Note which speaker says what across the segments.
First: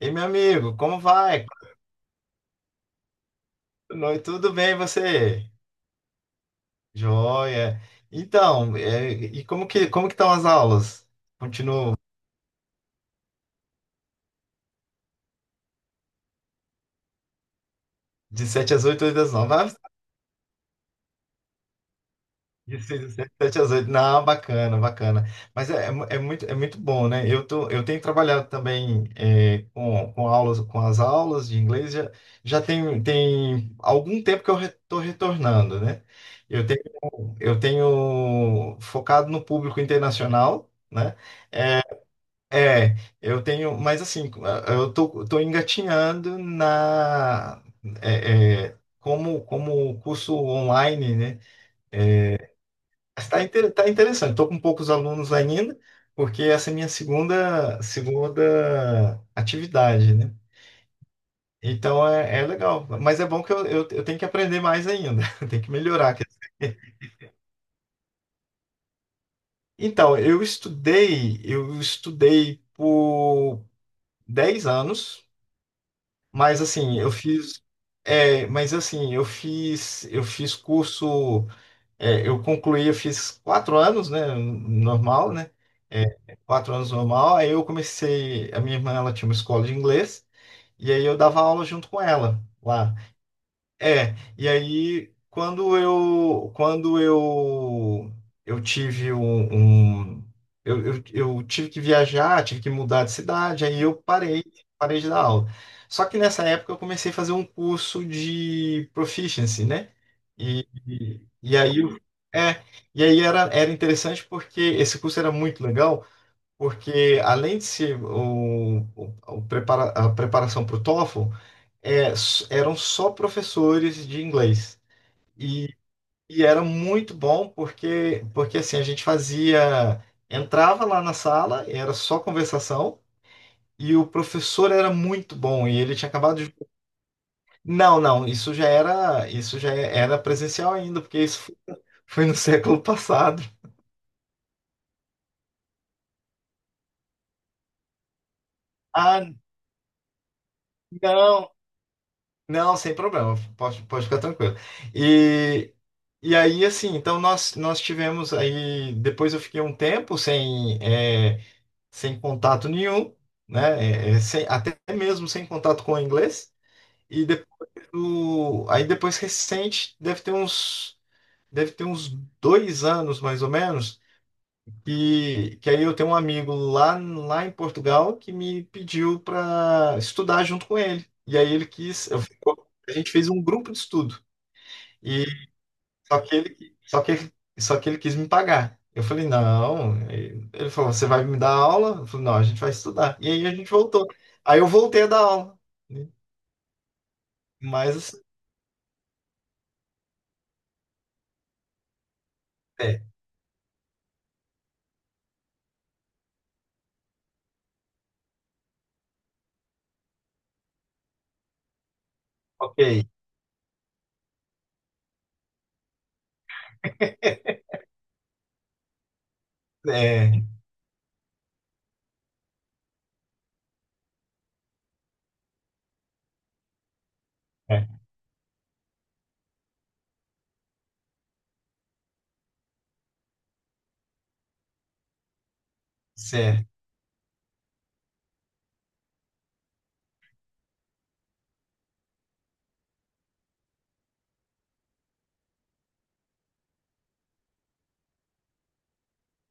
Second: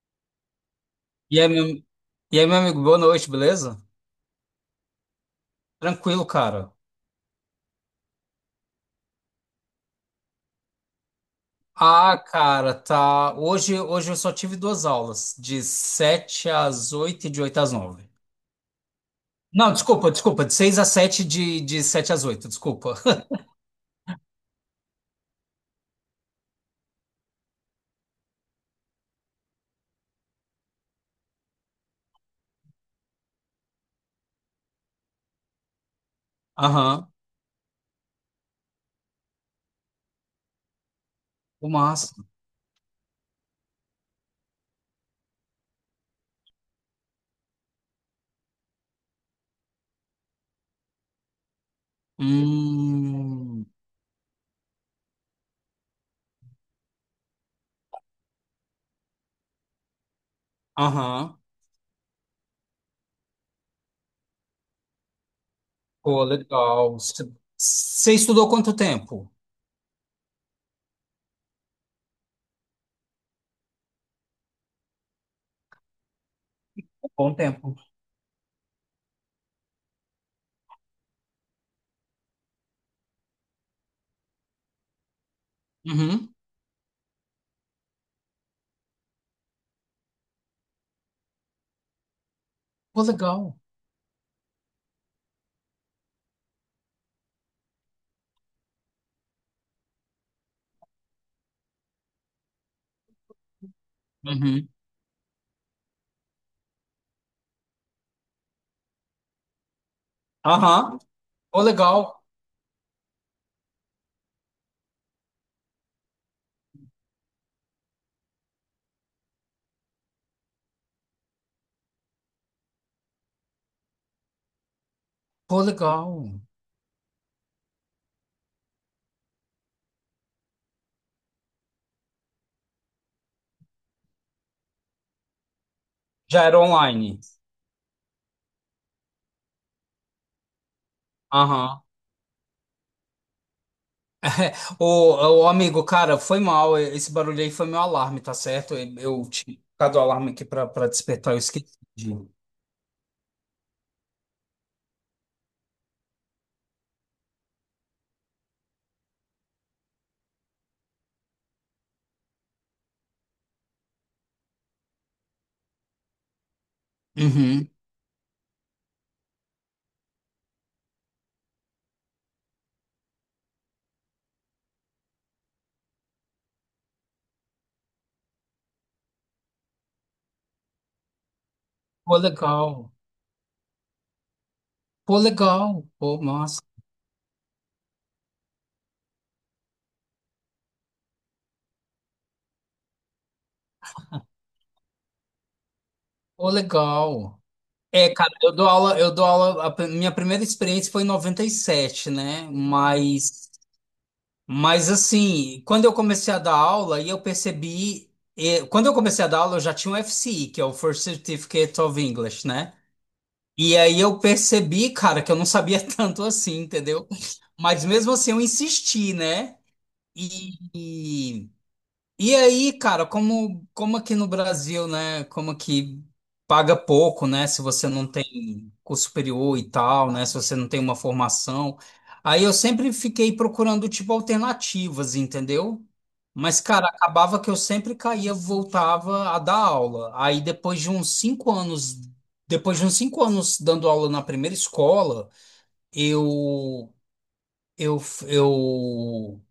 Speaker 1: Ei meu amigo, como
Speaker 2: E
Speaker 1: vai?
Speaker 2: aí, meu, e aí, meu amigo, boa noite, beleza?
Speaker 1: Boa noite, Tudo bem, e você?
Speaker 2: Tranquilo, cara.
Speaker 1: Joia. Então, é, e como que como que estão as aulas? Continuo
Speaker 2: Ah, cara, tá. Hoje, hoje eu só tive duas aulas, de 7 às oito e de 8 às nove
Speaker 1: de sete às 8 8 às 9.
Speaker 2: Não,
Speaker 1: Ah,
Speaker 2: desculpa, desculpa, de seis às sete e de, de sete às oito
Speaker 1: de
Speaker 2: desculpa.
Speaker 1: 6 às 7, 7 às 8. Não, bacana, bacana. Mas é, é, mu- é muito, é muito bom, né? Eu tô, eu tenho trabalhado também é, com, com aulas, com as aulas de inglês. Já, já tem, tem algum tempo que eu estou retornando, né? Eu
Speaker 2: Aham,
Speaker 1: tenho, eu tenho focado no público internacional. né?
Speaker 2: o máximo.
Speaker 1: É, eu tenho, mas assim, eu tô, tô engatinhando na é, é, como como curso online, né? Está
Speaker 2: Hum,
Speaker 1: inter, tá interessante. Estou com poucos alunos ainda, porque essa é minha segunda segunda atividade, né?
Speaker 2: aham,
Speaker 1: Então é, é legal, mas é bom que eu, eu, eu tenho que aprender mais ainda, eu tenho que melhorar.
Speaker 2: pô,
Speaker 1: quer dizer.
Speaker 2: legal. Você estudou quanto tempo?
Speaker 1: Então, eu estudei, eu estudei por 10 anos. Mas assim, eu
Speaker 2: Bom
Speaker 1: fiz,
Speaker 2: tempo.
Speaker 1: é, mas assim, eu fiz, eu fiz curso, é, eu concluí, eu fiz quatro anos, né, normal, né, é,
Speaker 2: Uhum.
Speaker 1: quatro anos normal. Aí eu comecei, a minha irmã, ela tinha uma escola de inglês e aí eu dava aula junto com ela lá.
Speaker 2: Pô, legal.
Speaker 1: É, e aí quando eu quando eu eu tive um, um- eu, eu, eu tive que viajar, tive que mudar de cidade, aí eu parei,
Speaker 2: Uhum.
Speaker 1: parei de dar aula. Só que nessa época eu comecei a fazer um curso de proficiency, né? E,
Speaker 2: Aham,
Speaker 1: e, e
Speaker 2: pô,
Speaker 1: aí eu-
Speaker 2: legal.
Speaker 1: é, e aí era, era interessante porque esse curso era muito legal, porque além de ser o, o, o prepara, a preparação para o TOEFL, é, s- eram só professores de inglês.
Speaker 2: Pô,
Speaker 1: E,
Speaker 2: legal.
Speaker 1: e era muito bom porque, porque assim, a gente fazia, entrava lá na sala, era só conversação, e o professor era muito bom, e ele tinha acabado
Speaker 2: Já
Speaker 1: de...
Speaker 2: era online.
Speaker 1: Não, não, isso já era, isso já era presencial ainda, porque isso fo-
Speaker 2: Aham.
Speaker 1: foi no século passado.
Speaker 2: Ô, ô, amigo, cara, foi mal. Esse barulho aí foi meu alarme, tá certo? Eu
Speaker 1: Ah,
Speaker 2: eu tinha colocado o alarme aqui pra, pra despertar, eu
Speaker 1: não,
Speaker 2: esqueci.
Speaker 1: não, sem problema, pode, pode ficar tranquilo. E, e aí, assim, então nós, nós tivemos aí, depois eu fiquei um tempo sem, é, sem contato nenhum, né? É, é, sem- até mesmo sem contato com o inglês. E depois
Speaker 2: Uhum.
Speaker 1: do, aí depois recente, deve ter uns, deve ter uns dois anos mais ou menos, que, que aí eu tenho um amigo lá, lá em Portugal que me pediu para estudar junto com ele. E aí ele quis,
Speaker 2: Pô,
Speaker 1: eu- a
Speaker 2: legal.
Speaker 1: gente fez um grupo de estudo.
Speaker 2: Pô, legal.
Speaker 1: Só
Speaker 2: Pô,
Speaker 1: que
Speaker 2: massa.
Speaker 1: ele, só que, só que ele quis me pagar. Eu falei, não. Ele falou, você vai me dar aula? Eu falei, não, a gente vai estudar. E aí a gente voltou. Aí eu voltei a dar aula. né?
Speaker 2: Pô, legal.
Speaker 1: Mas
Speaker 2: É,
Speaker 1: assim,
Speaker 2: cara, eu dou aula, eu dou aula, a pri- minha primeira experiência foi em 97, né?
Speaker 1: é,
Speaker 2: Mas, mas assim, quando eu comecei a dar aula, e eu percebi, eh, quando eu comecei a dar aula, eu já tinha o FCI, que é o First Certificate of English, né?
Speaker 1: ok.
Speaker 2: E aí eu percebi, cara, que eu não sabia tanto assim, entendeu? Mas mesmo assim eu insisti, né?
Speaker 1: É,
Speaker 2: E, e aí, cara, como, como aqui no Brasil, né? Como aqui paga pouco, né? Se você
Speaker 1: é,
Speaker 2: não tem curso superior e tal, né? Se você não tem uma formação. Aí eu sempre fiquei procurando, tipo, alternativas, entendeu? Mas,
Speaker 1: certo,
Speaker 2: cara, acabava que eu sempre caía, voltava a dar aula. Aí depois de uns cinco anos, depois de uns cinco anos dando aula na primeira escola, eu, eu, eu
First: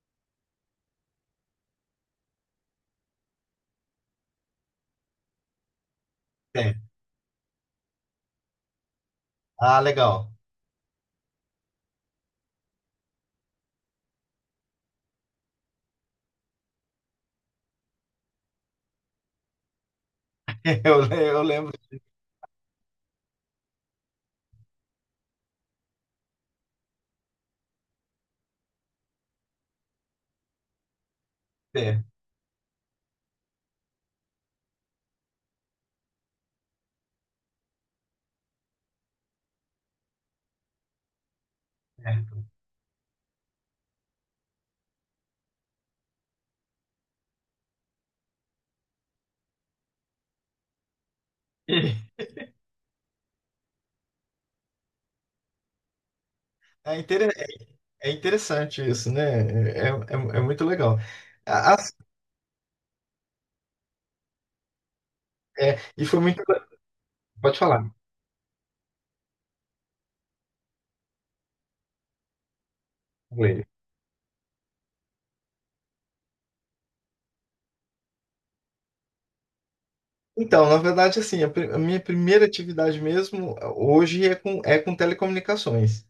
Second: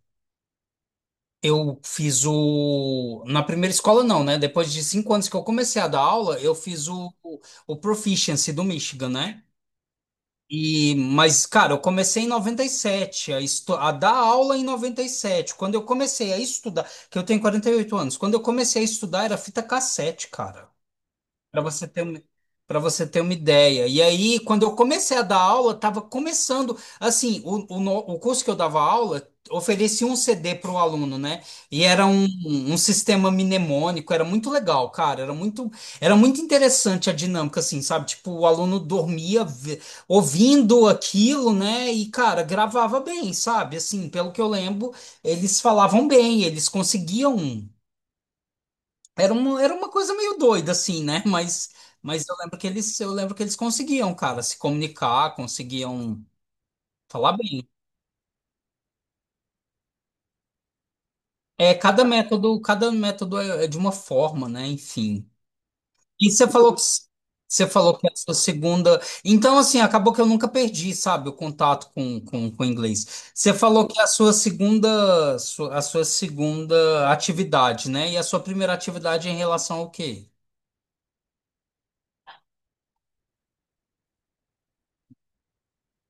Speaker 2: eu fiz o. Na primeira escola, não, né? Depois de cinco anos que eu comecei a dar aula, eu
Speaker 1: é.
Speaker 2: fiz o, o, o Proficiency do Michigan, né?
Speaker 1: Ah, legal.
Speaker 2: E, mas, cara, eu comecei em 97 a, estu... a dar aula em 97. Quando eu comecei a estudar, que eu tenho 48 anos, quando eu comecei a estudar era fita cassete, cara
Speaker 1: Eu, le- eu
Speaker 2: para
Speaker 1: lembro.
Speaker 2: você ter uma, para você ter uma ideia. E aí, quando eu comecei a dar aula, estava começando, assim, o, o, no- o curso que eu dava aula oferecia um CD para o aluno, né? E
Speaker 1: É,
Speaker 2: era um, um sistema mnemônico, era muito legal, cara, era muito, era muito interessante a dinâmica, assim, sabe? Tipo, o aluno dormia ve- ouvindo aquilo, né? E,
Speaker 1: é.
Speaker 2: cara, gravava bem, sabe? Assim, pelo que eu lembro, eles falavam bem, eles conseguiam. Era uma, era uma coisa meio doida, assim, né? Mas,
Speaker 1: E
Speaker 2: mas eu lembro que eles, eu lembro que eles conseguiam, cara, se comunicar, conseguiam
Speaker 1: É inter-
Speaker 2: falar bem.
Speaker 1: é interessante isso, né? É, é, é muito legal.
Speaker 2: É,
Speaker 1: A- as-
Speaker 2: cada método, cada método é, é de uma forma, né? Enfim.
Speaker 1: é, e foi
Speaker 2: E
Speaker 1: muito.
Speaker 2: você falou que
Speaker 1: Pode
Speaker 2: você
Speaker 1: falar.
Speaker 2: falou que é a sua segunda. Então, assim, acabou que eu nunca perdi, sabe, o contato com, com, com o inglês. Você falou que é a sua segunda, sua- a sua segunda atividade, né? E a sua primeira atividade é em relação ao quê?
Speaker 1: Então, na verdade, assim, a, pri- a minha primeira atividade mesmo eh, hoje é com, é com telecomunicações.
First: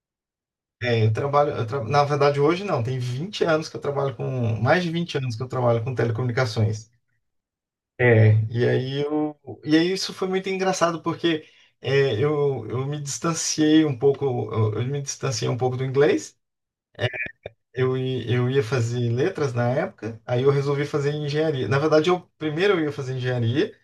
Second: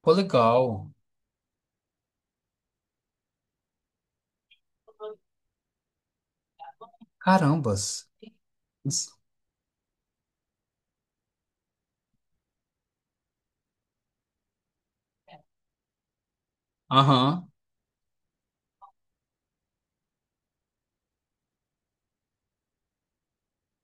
Speaker 2: Pô, legal.
Speaker 1: É, eu trabalho, eu tra- na verdade, hoje não, tem 20 anos que eu trabalho com, mais de 20 anos que eu trabalho com telecomunicações.
Speaker 2: Carambas.
Speaker 1: É, e aí
Speaker 2: Isso.
Speaker 1: eu, e aí isso foi muito engraçado porque é, eu, eu me distanciei um pouco, eu, eu me distanciei um pouco do inglês.
Speaker 2: Aham.
Speaker 1: Eu, i- eu ia fazer letras na época, aí eu resolvi fazer engenharia. Na verdade, eu primeiro eu ia fazer engenharia,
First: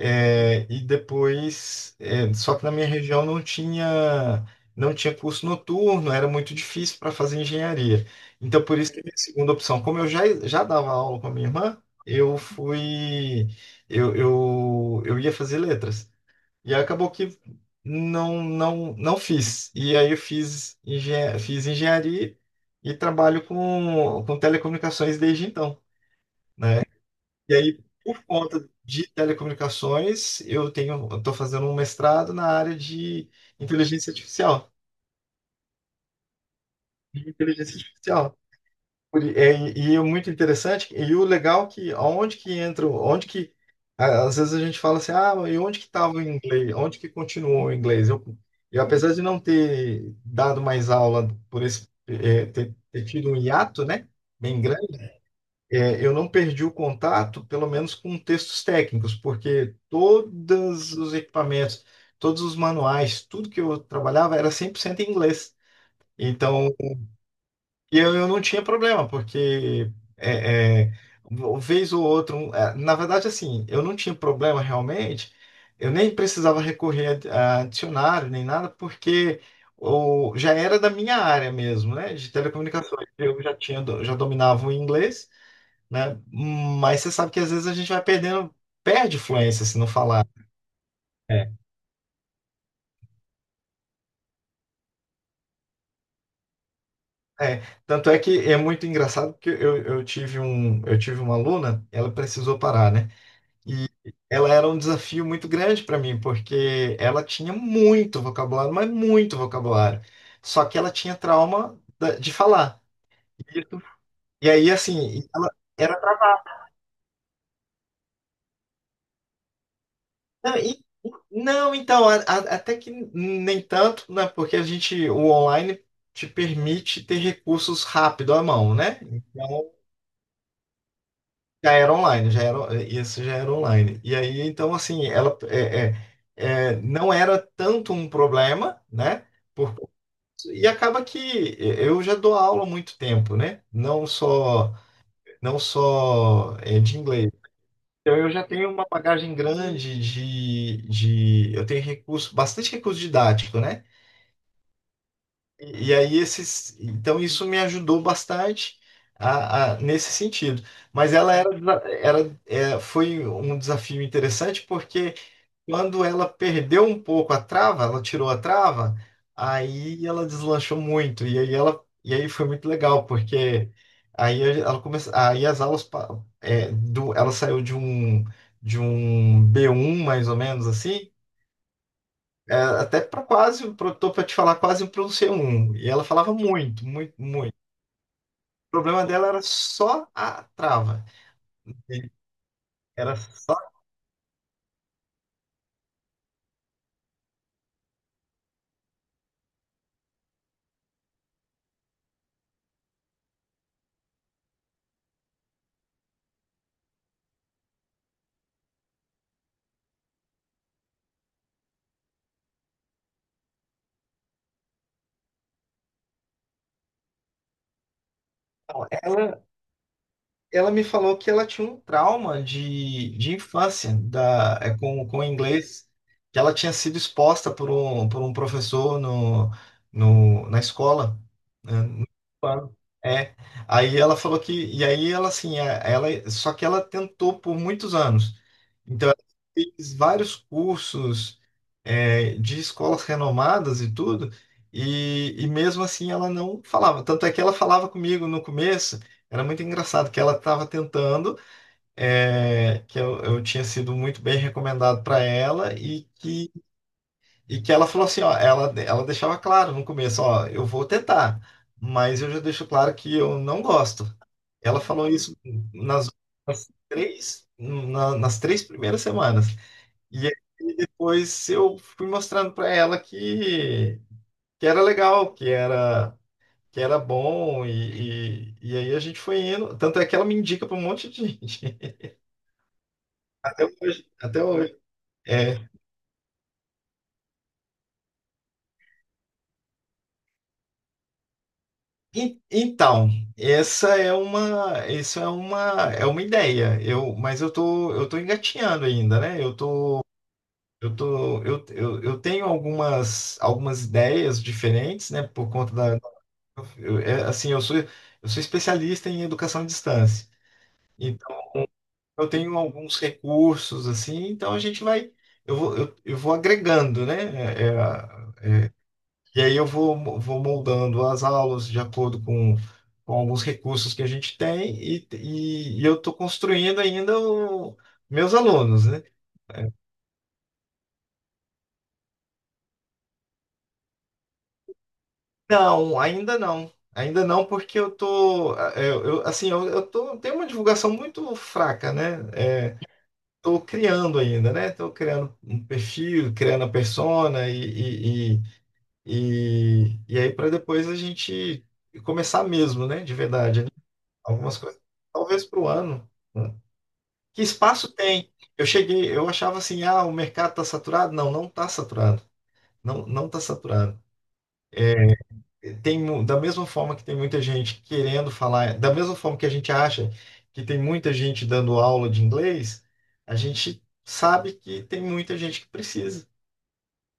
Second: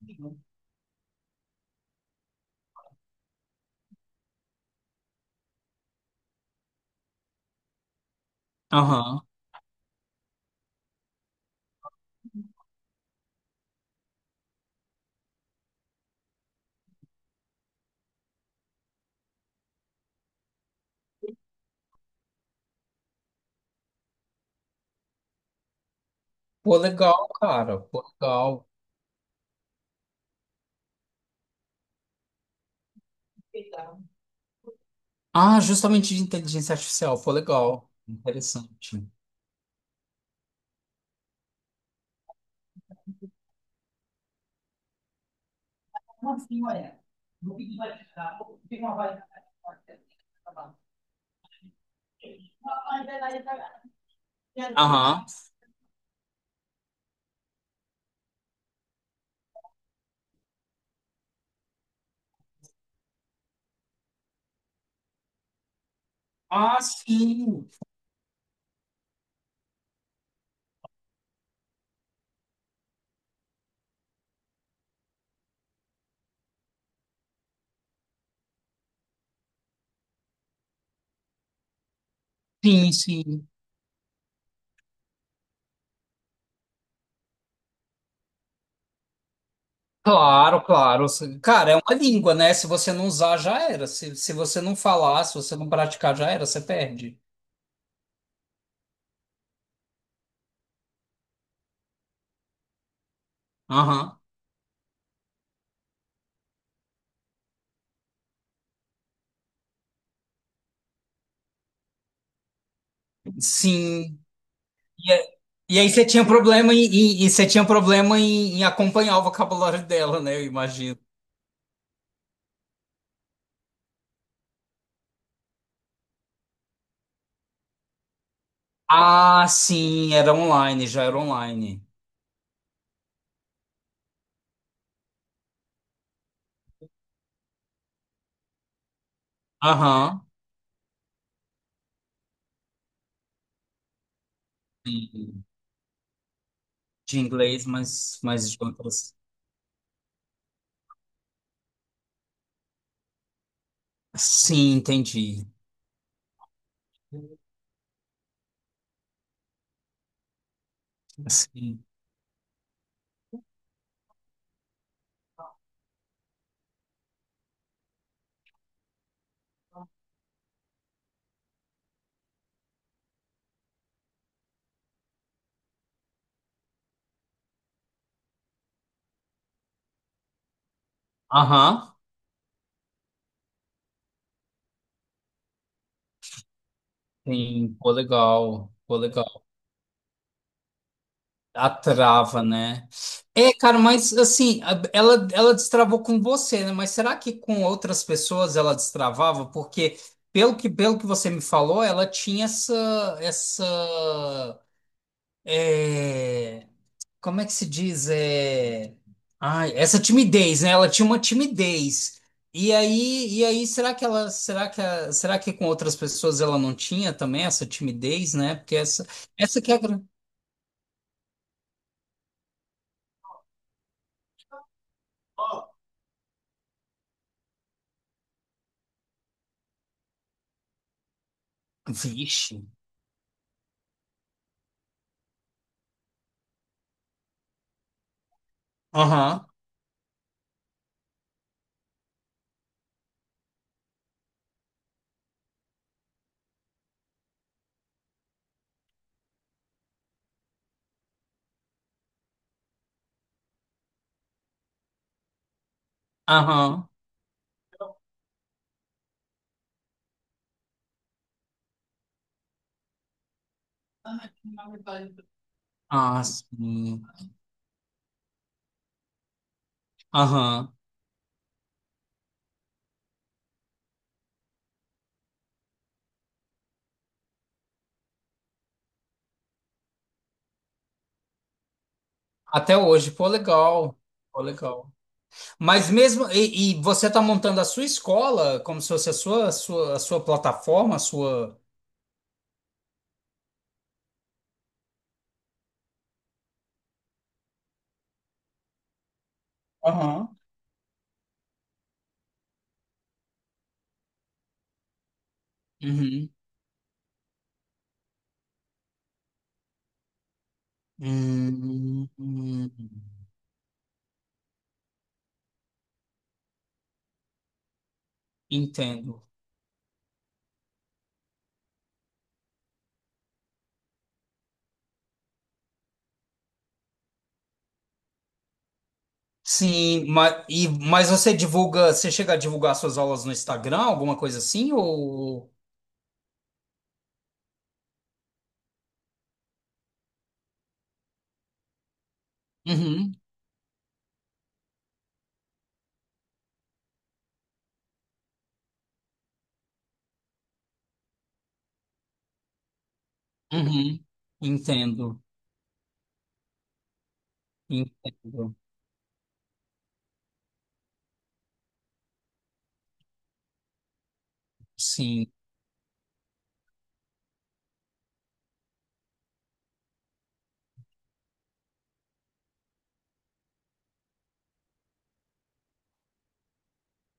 Speaker 1: É, e depois, é, só que na minha região não tinha, não tinha curso noturno, era muito difícil para fazer engenharia. Então, por isso que a minha
Speaker 2: Aham.
Speaker 1: segunda opção, como eu já, já dava aula com a minha irmã, eu fui, eu, eu, eu ia fazer letras. E aí acabou que não, não, não fiz. E aí eu fiz, engen fiz engenharia e trabalho com, com telecomunicações desde então.
Speaker 2: Pô,
Speaker 1: né?
Speaker 2: legal,
Speaker 1: E
Speaker 2: cara.
Speaker 1: aí,
Speaker 2: Pô,
Speaker 1: por
Speaker 2: legal.
Speaker 1: conta de telecomunicações, eu tenho, eu estou fazendo um mestrado na área de inteligência artificial.
Speaker 2: Ah, justamente de inteligência artificial.
Speaker 1: de
Speaker 2: Foi
Speaker 1: Inteligência
Speaker 2: legal.
Speaker 1: artificial.
Speaker 2: Interessante.
Speaker 1: Por- é, E é muito interessante, e o legal é que onde que entra, onde que a- às vezes a gente fala assim, ah, e onde que estava o inglês? Onde que continuou o inglês? Eu, eu apesar de não ter dado mais aula por esse, é, ter, ter tido um hiato, né? Bem grande
Speaker 2: Aham.
Speaker 1: é, eu não perdi o contato, pelo menos com textos técnicos, porque todos os equipamentos, todos os manuais, tudo que eu trabalhava era 100% em inglês. Então,
Speaker 2: Ah, sim.
Speaker 1: e eu, eu não tinha problema, porque é, é, uma vez ou outra, um- é, na verdade, assim, eu não tinha problema realmente, eu nem precisava recorrer a, a dicionário nem nada, porque o, já era da minha área mesmo, né, de
Speaker 2: Sim,
Speaker 1: telecomunicações. Eu
Speaker 2: sim.
Speaker 1: já tinha, do- já dominava o inglês né? Mas você sabe que às vezes a gente vai perdendo, perde fluência se não falar.
Speaker 2: Claro, claro.
Speaker 1: É.
Speaker 2: Cara, é uma língua, né? Se você não usar, já era. Se, se você não falar, se você não praticar, já era, você perde.
Speaker 1: É, tanto é que é muito engraçado porque eu, eu tive um, eu tive uma aluna, ela precisou parar, né? E
Speaker 2: Aham.
Speaker 1: ela era um desafio muito grande para mim, porque ela tinha muito vocabulário, mas muito vocabulário. Só que ela tinha trauma da- de falar. E isso-
Speaker 2: Sim.
Speaker 1: e aí,
Speaker 2: E, é-
Speaker 1: assim, ela,
Speaker 2: e aí você tinha problema em, em- e você tinha problema em, em acompanhar o vocabulário dela, né? Eu
Speaker 1: Não, e-
Speaker 2: imagino.
Speaker 1: não, então, a- a- até que nem tanto, né? Porque a gente, o online te permite ter recursos rápido à mão, né?
Speaker 2: Ah,
Speaker 1: Então,
Speaker 2: sim, era online, já era
Speaker 1: já
Speaker 2: online.
Speaker 1: era online, já era, isso já era online. E aí, então, assim, ela é, é, é, não era tanto um problema, né? Por,
Speaker 2: Aham.
Speaker 1: e acaba que eu já dou aula há muito tempo, né? Não só,
Speaker 2: Sim,
Speaker 1: não só é, de
Speaker 2: De
Speaker 1: inglês.
Speaker 2: inglês,
Speaker 1: Então,
Speaker 2: mas,
Speaker 1: eu já
Speaker 2: mas de
Speaker 1: tenho uma
Speaker 2: outras.
Speaker 1: bagagem grande de, de, eu tenho recurso, bastante recurso didático, né?
Speaker 2: Sim, entendi.
Speaker 1: E, e aí esses, então isso me ajudou bastante a, a- nesse sentido. Mas ela era,
Speaker 2: Sim.
Speaker 1: era, é, foi um desafio interessante porque quando ela perdeu um pouco a trava, ela tirou a trava, aí ela deslanchou muito. E aí ela, e aí foi muito legal, porque aí ela começou, aí as aulas pa- é, do, ela saiu de um de um B1 mais ou menos assim,
Speaker 2: Aham.
Speaker 1: é, até para quase, pro- tô para te falar, quase para um C1. E ela falava muito, muito, muito.
Speaker 2: Sim, pô,
Speaker 1: O
Speaker 2: legal. Pô,
Speaker 1: problema dela era
Speaker 2: legal.
Speaker 1: só a trava.
Speaker 2: A trava, né?
Speaker 1: Era
Speaker 2: É,
Speaker 1: só
Speaker 2: cara, mas assim, a- ela, ela destravou com você, né? Mas será que com outras pessoas ela destravava? Porque, pelo que, pelo que você me falou, ela tinha essa, essa, é como é que se diz? É... Ai, essa timidez, né? Ela tinha uma timidez. E aí, e aí, será que ela, será que, a- será que com outras pessoas ela não tinha também essa timidez, né? Porque essa,
Speaker 1: ela
Speaker 2: essa que é a grande.
Speaker 1: ela me falou que ela tinha um trauma de, de infância da, é, com, com inglês, que ela tinha sido exposta por um, por um professor no, no, na escola. né, no
Speaker 2: Vixe.
Speaker 1: ano. É, aí ela falou que, e aí ela assim, é, ela, só que ela tentou por muitos anos. Então, ela
Speaker 2: Aham,
Speaker 1: fez vários cursos, é, de escolas renomadas e tudo, e, e mesmo assim ela não falava. Tanto é que ela falava comigo no começo. Era muito engraçado que ela estava tentando, é, que eu, eu tinha sido muito bem recomendado para ela e que,
Speaker 2: aham.
Speaker 1: e que ela falou assim, ó, ela, ela deixava claro no começo, ó, eu vou tentar, mas eu já deixo claro que eu não gosto. Ela falou isso nas,
Speaker 2: Ah,
Speaker 1: nas
Speaker 2: sim.
Speaker 1: três, na- nas três primeiras semanas. E aí
Speaker 2: Aham.
Speaker 1: depois eu fui mostrando para ela que, que era legal, que era que era bom, e, e, e aí a gente foi indo. Tanto é que ela me indica para um monte de gente.
Speaker 2: Até hoje, pô,
Speaker 1: Até
Speaker 2: legal.
Speaker 1: hoje.
Speaker 2: Pô,
Speaker 1: Até hoje.
Speaker 2: legal.
Speaker 1: É.
Speaker 2: Mas mesmo, e, e você tá montando a sua escola como se fosse a sua, a sua, a sua plataforma, a sua.
Speaker 1: En- Então, essa é uma, isso é uma, é uma ideia. Eu, mas eu tô, eu tô engatinhando ainda, né? Eu tô,
Speaker 2: Aham.
Speaker 1: eu tô, eu, eu, eu tenho algumas, algumas ideias diferentes, né? Por conta da,
Speaker 2: Uhum.
Speaker 1: eu- é, assim, eu sou, eu sou especialista em educação à distância. Então,
Speaker 2: Hum,
Speaker 1: eu tenho
Speaker 2: hum,
Speaker 1: alguns recursos assim, então a gente vai, eu vou, eu, eu vou agregando, né? É, é,
Speaker 2: entendo.
Speaker 1: e aí eu vou, mo- vou moldando as aulas de acordo com, com alguns recursos que a gente tem e, e, e eu estou construindo ainda o, meus alunos, né?
Speaker 2: Sim, mas, e, mas você divulga, você chega a divulgar suas aulas no Instagram, alguma coisa assim, ou...
Speaker 1: Não, ainda não. Ainda não, porque eu tô, é, eu, assim, eu, eu tô, tenho uma divulgação muito fraca, né?
Speaker 2: Uhum,
Speaker 1: Estou criando ainda, né? Estou criando um perfil, criando a persona e- e- E, e aí para depois a gente começar mesmo, né? De verdade, né?
Speaker 2: uhum,
Speaker 1: Algumas coisas,
Speaker 2: entendo,
Speaker 1: talvez para o ano. né? Que espaço tem?
Speaker 2: entendo.
Speaker 1: Eu cheguei, eu achava assim, ah, o mercado está saturado? Não, não está saturado. Não, não está saturado.
Speaker 2: Sim,
Speaker 1: Tem, mu- da mesma forma que tem muita gente querendo falar, da mesma forma que a gente acha que tem muita gente dando aula de inglês, a gente sabe que tem muita gente que precisa,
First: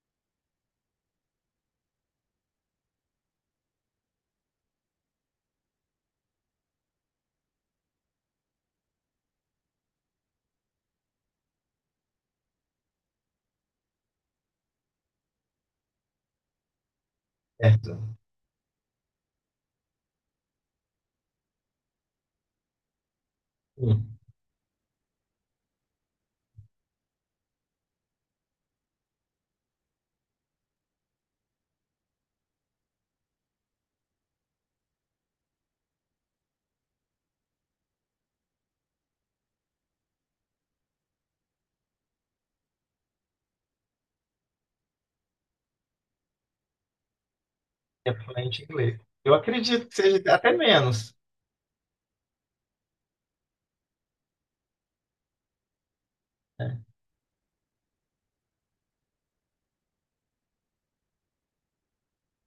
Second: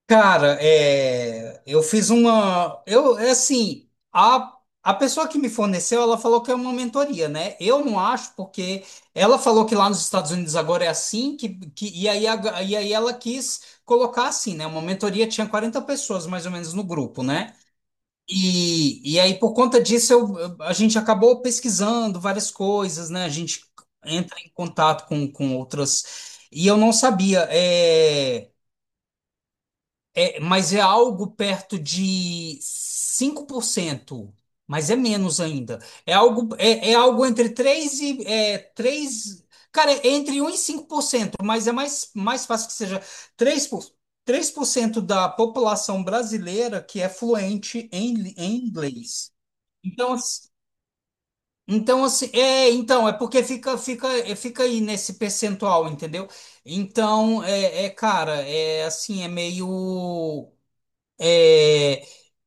Speaker 2: Cara, é, eu fiz uma. Eu, é assim, a, a pessoa que me forneceu, ela falou que é uma mentoria, né? Eu não acho, porque ela falou que lá nos Estados Unidos agora é assim, que, que, e aí, a- e aí ela quis colocar assim, né? Uma mentoria tinha 40 pessoas mais ou menos no grupo, né?
Speaker 1: certo?
Speaker 2: E, e aí, por conta disso, eu, eu- a gente acabou pesquisando várias coisas, né? A gente
Speaker 1: Sim.
Speaker 2: entra em contato com, com outras. E eu não sabia. é, é, mas é algo perto de 5%, mas é menos ainda. É algo, é, é algo entre 3 e é, 3, cara, é entre um e 5%, mas é mais, mais fácil que seja 3 por, 3% da população brasileira que é fluente
Speaker 1: É
Speaker 2: em, li-
Speaker 1: fluente em
Speaker 2: em
Speaker 1: inglês.
Speaker 2: inglês.
Speaker 1: Eu acredito que
Speaker 2: Então,
Speaker 1: seja
Speaker 2: ass-
Speaker 1: até menos.
Speaker 2: então assim, é, então é porque fica fica é, fica aí nesse percentual, entendeu?
Speaker 1: né?
Speaker 2: Então, é, é, cara, é assim, é meio é,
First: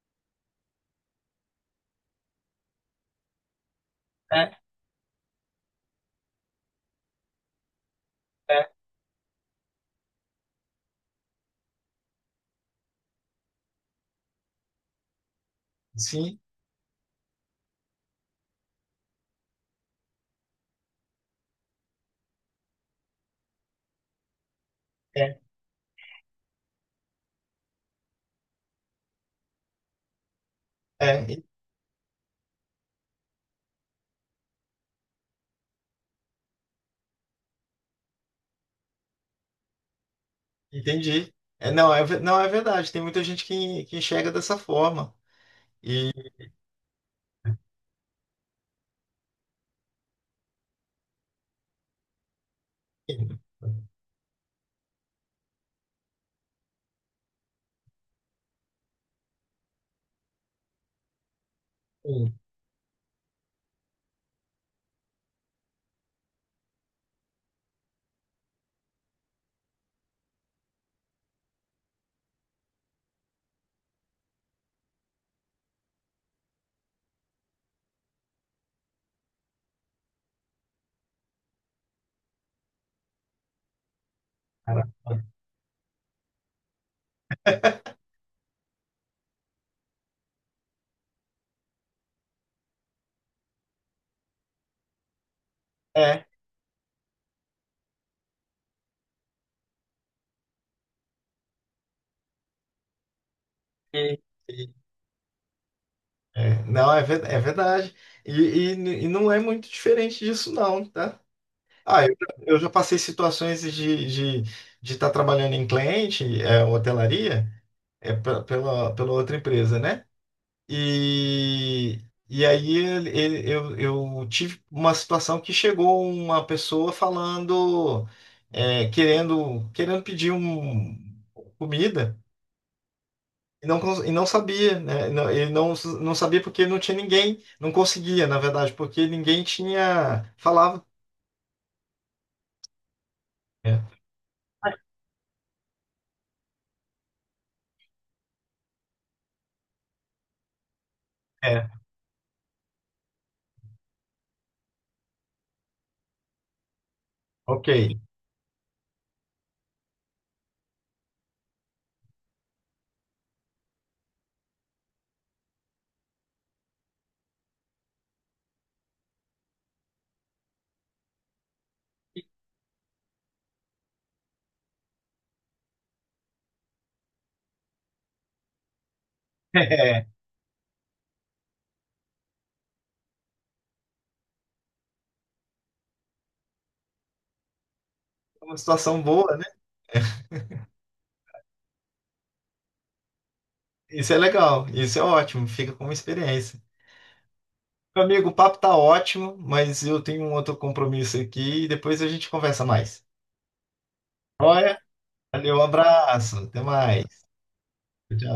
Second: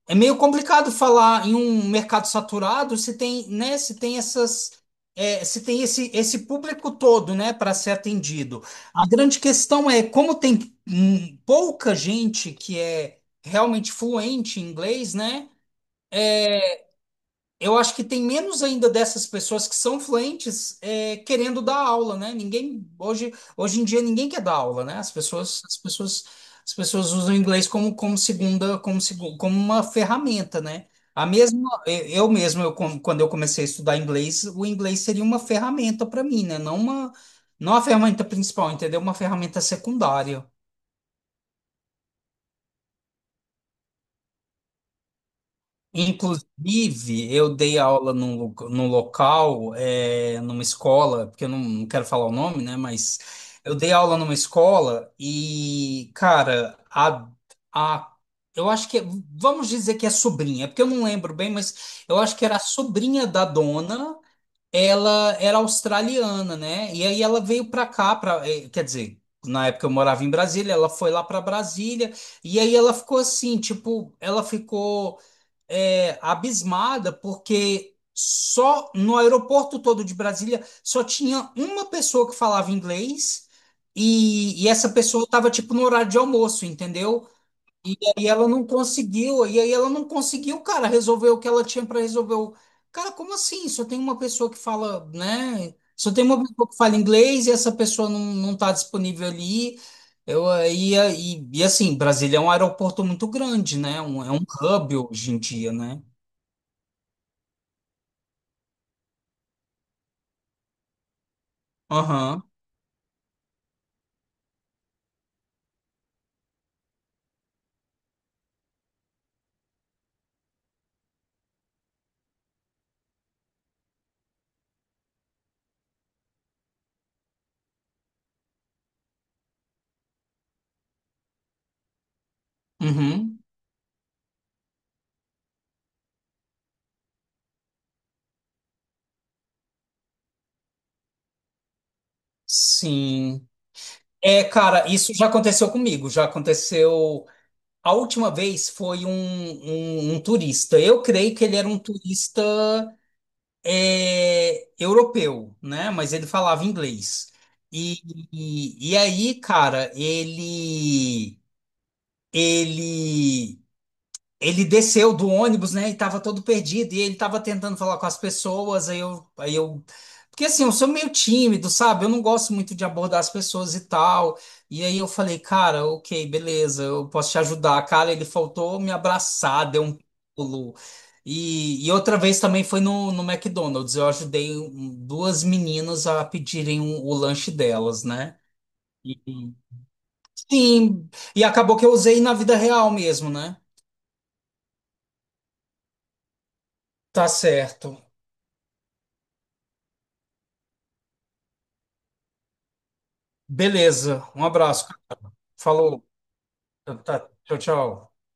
Speaker 2: é meio complicado falar em um mercado saturado se tem, né, se tem essas, é, se tem esse, esse público todo, né, para ser atendido.
Speaker 1: É,
Speaker 2: A grande questão é como tem hum, pouca gente que é realmente fluente em inglês, né?
Speaker 1: sim,
Speaker 2: Eu acho que tem menos ainda dessas pessoas que são fluentes é, querendo dar aula, né? Ninguém hoje, hoje em dia ninguém quer dar aula, né? As
Speaker 1: é,
Speaker 2: pessoas, as pessoas, as pessoas usam o inglês como, como segunda, como, segu- como uma ferramenta, né?
Speaker 1: é,
Speaker 2: A
Speaker 1: en-
Speaker 2: mesma, eu eu mesmo, eu, com- quando eu comecei a estudar inglês, o inglês seria uma ferramenta para mim, né? Não uma, não a ferramenta principal, entendeu? Uma ferramenta secundária.
Speaker 1: entendi. É, não, é, ve- não, é verdade, tem muita gente que, que enxerga dessa forma.
Speaker 2: Inclusive, eu dei aula num, lo- num local, é, numa escola, porque eu não, não quero falar o nome, né? Mas
Speaker 1: Sim,
Speaker 2: eu dei aula numa escola e, cara, a, a, eu acho que, é, vamos dizer que é sobrinha, porque eu não lembro bem, mas eu
Speaker 1: sim,
Speaker 2: acho que era a sobrinha da dona, ela era australiana, né? E aí ela veio pra cá, pra, eh, quer dizer, na época eu morava em Brasília, ela foi lá pra Brasília, e aí ela ficou assim, tipo, ela ficou é, abismada, porque só no aeroporto todo de Brasília só tinha uma pessoa que falava inglês e, e
Speaker 1: cara.
Speaker 2: essa pessoa estava tipo no horário de almoço, entendeu? E aí ela não conseguiu, e aí ela não conseguiu, cara, resolver o que ela tinha para resolver. o- Cara, como assim? Só tem uma pessoa que fala, né? Só tem
Speaker 1: É,
Speaker 2: uma pessoa que fala inglês e essa pessoa não, não tá disponível ali. Eu, e, e, e assim, Brasília é um aeroporto muito grande, né?
Speaker 1: e-
Speaker 2: Um- é um
Speaker 1: e-
Speaker 2: hub hoje em dia, né?
Speaker 1: é, não, é, ve- é verdade. E, e, n- e não é muito diferente disso, não, tá? Ah, eu,
Speaker 2: Aham.
Speaker 1: eu já passei situações de de estar trabalhando em cliente, é, hotelaria, é, pe- pela, pela outra empresa, né? E, e aí ele, ele- eu, eu tive uma situação que chegou uma pessoa falando, é, querendo, querendo pedir um, comida
Speaker 2: Uhum.
Speaker 1: e não, cons- e não sabia, né? Não- Ele não, não sabia porque não tinha ninguém, não conseguia, na verdade, porque ninguém tinha falava.
Speaker 2: Sim.
Speaker 1: É,
Speaker 2: É, cara, isso já aconteceu comigo. Já aconteceu. A última vez foi um, um, um turista. Eu creio que ele era
Speaker 1: é,
Speaker 2: um turista é, europeu, né? Mas ele falava inglês.
Speaker 1: ok.
Speaker 2: E, e, e aí, cara, ele. Ele. Ele desceu do ônibus, né? E tava todo perdido. E ele tava tentando falar com as pessoas. Aí eu, aí eu. Porque assim, eu sou meio tímido, sabe? Eu não gosto muito de abordar as pessoas e tal. E aí eu falei, cara, ok, beleza, eu posso te ajudar. Cara, ele faltou me abraçar, deu um pulo. E, e outra vez também foi no, no McDonald's. Eu ajudei um- duas meninas a pedirem um- o lanche delas, né?
Speaker 1: É uma situação
Speaker 2: E-
Speaker 1: boa, né?
Speaker 2: Sim, e acabou que eu usei na vida real mesmo, né?
Speaker 1: Isso é legal, isso é ótimo, fica como experiência.
Speaker 2: Tá certo.
Speaker 1: Meu amigo, o papo tá ótimo, mas eu tenho um outro compromisso aqui e depois a gente conversa mais.
Speaker 2: Beleza, um
Speaker 1: Olha,
Speaker 2: abraço.
Speaker 1: valeu, um
Speaker 2: Falou.
Speaker 1: abraço, até
Speaker 2: Tá,
Speaker 1: mais.
Speaker 2: tá. Tchau, tchau.
Speaker 1: Tchau.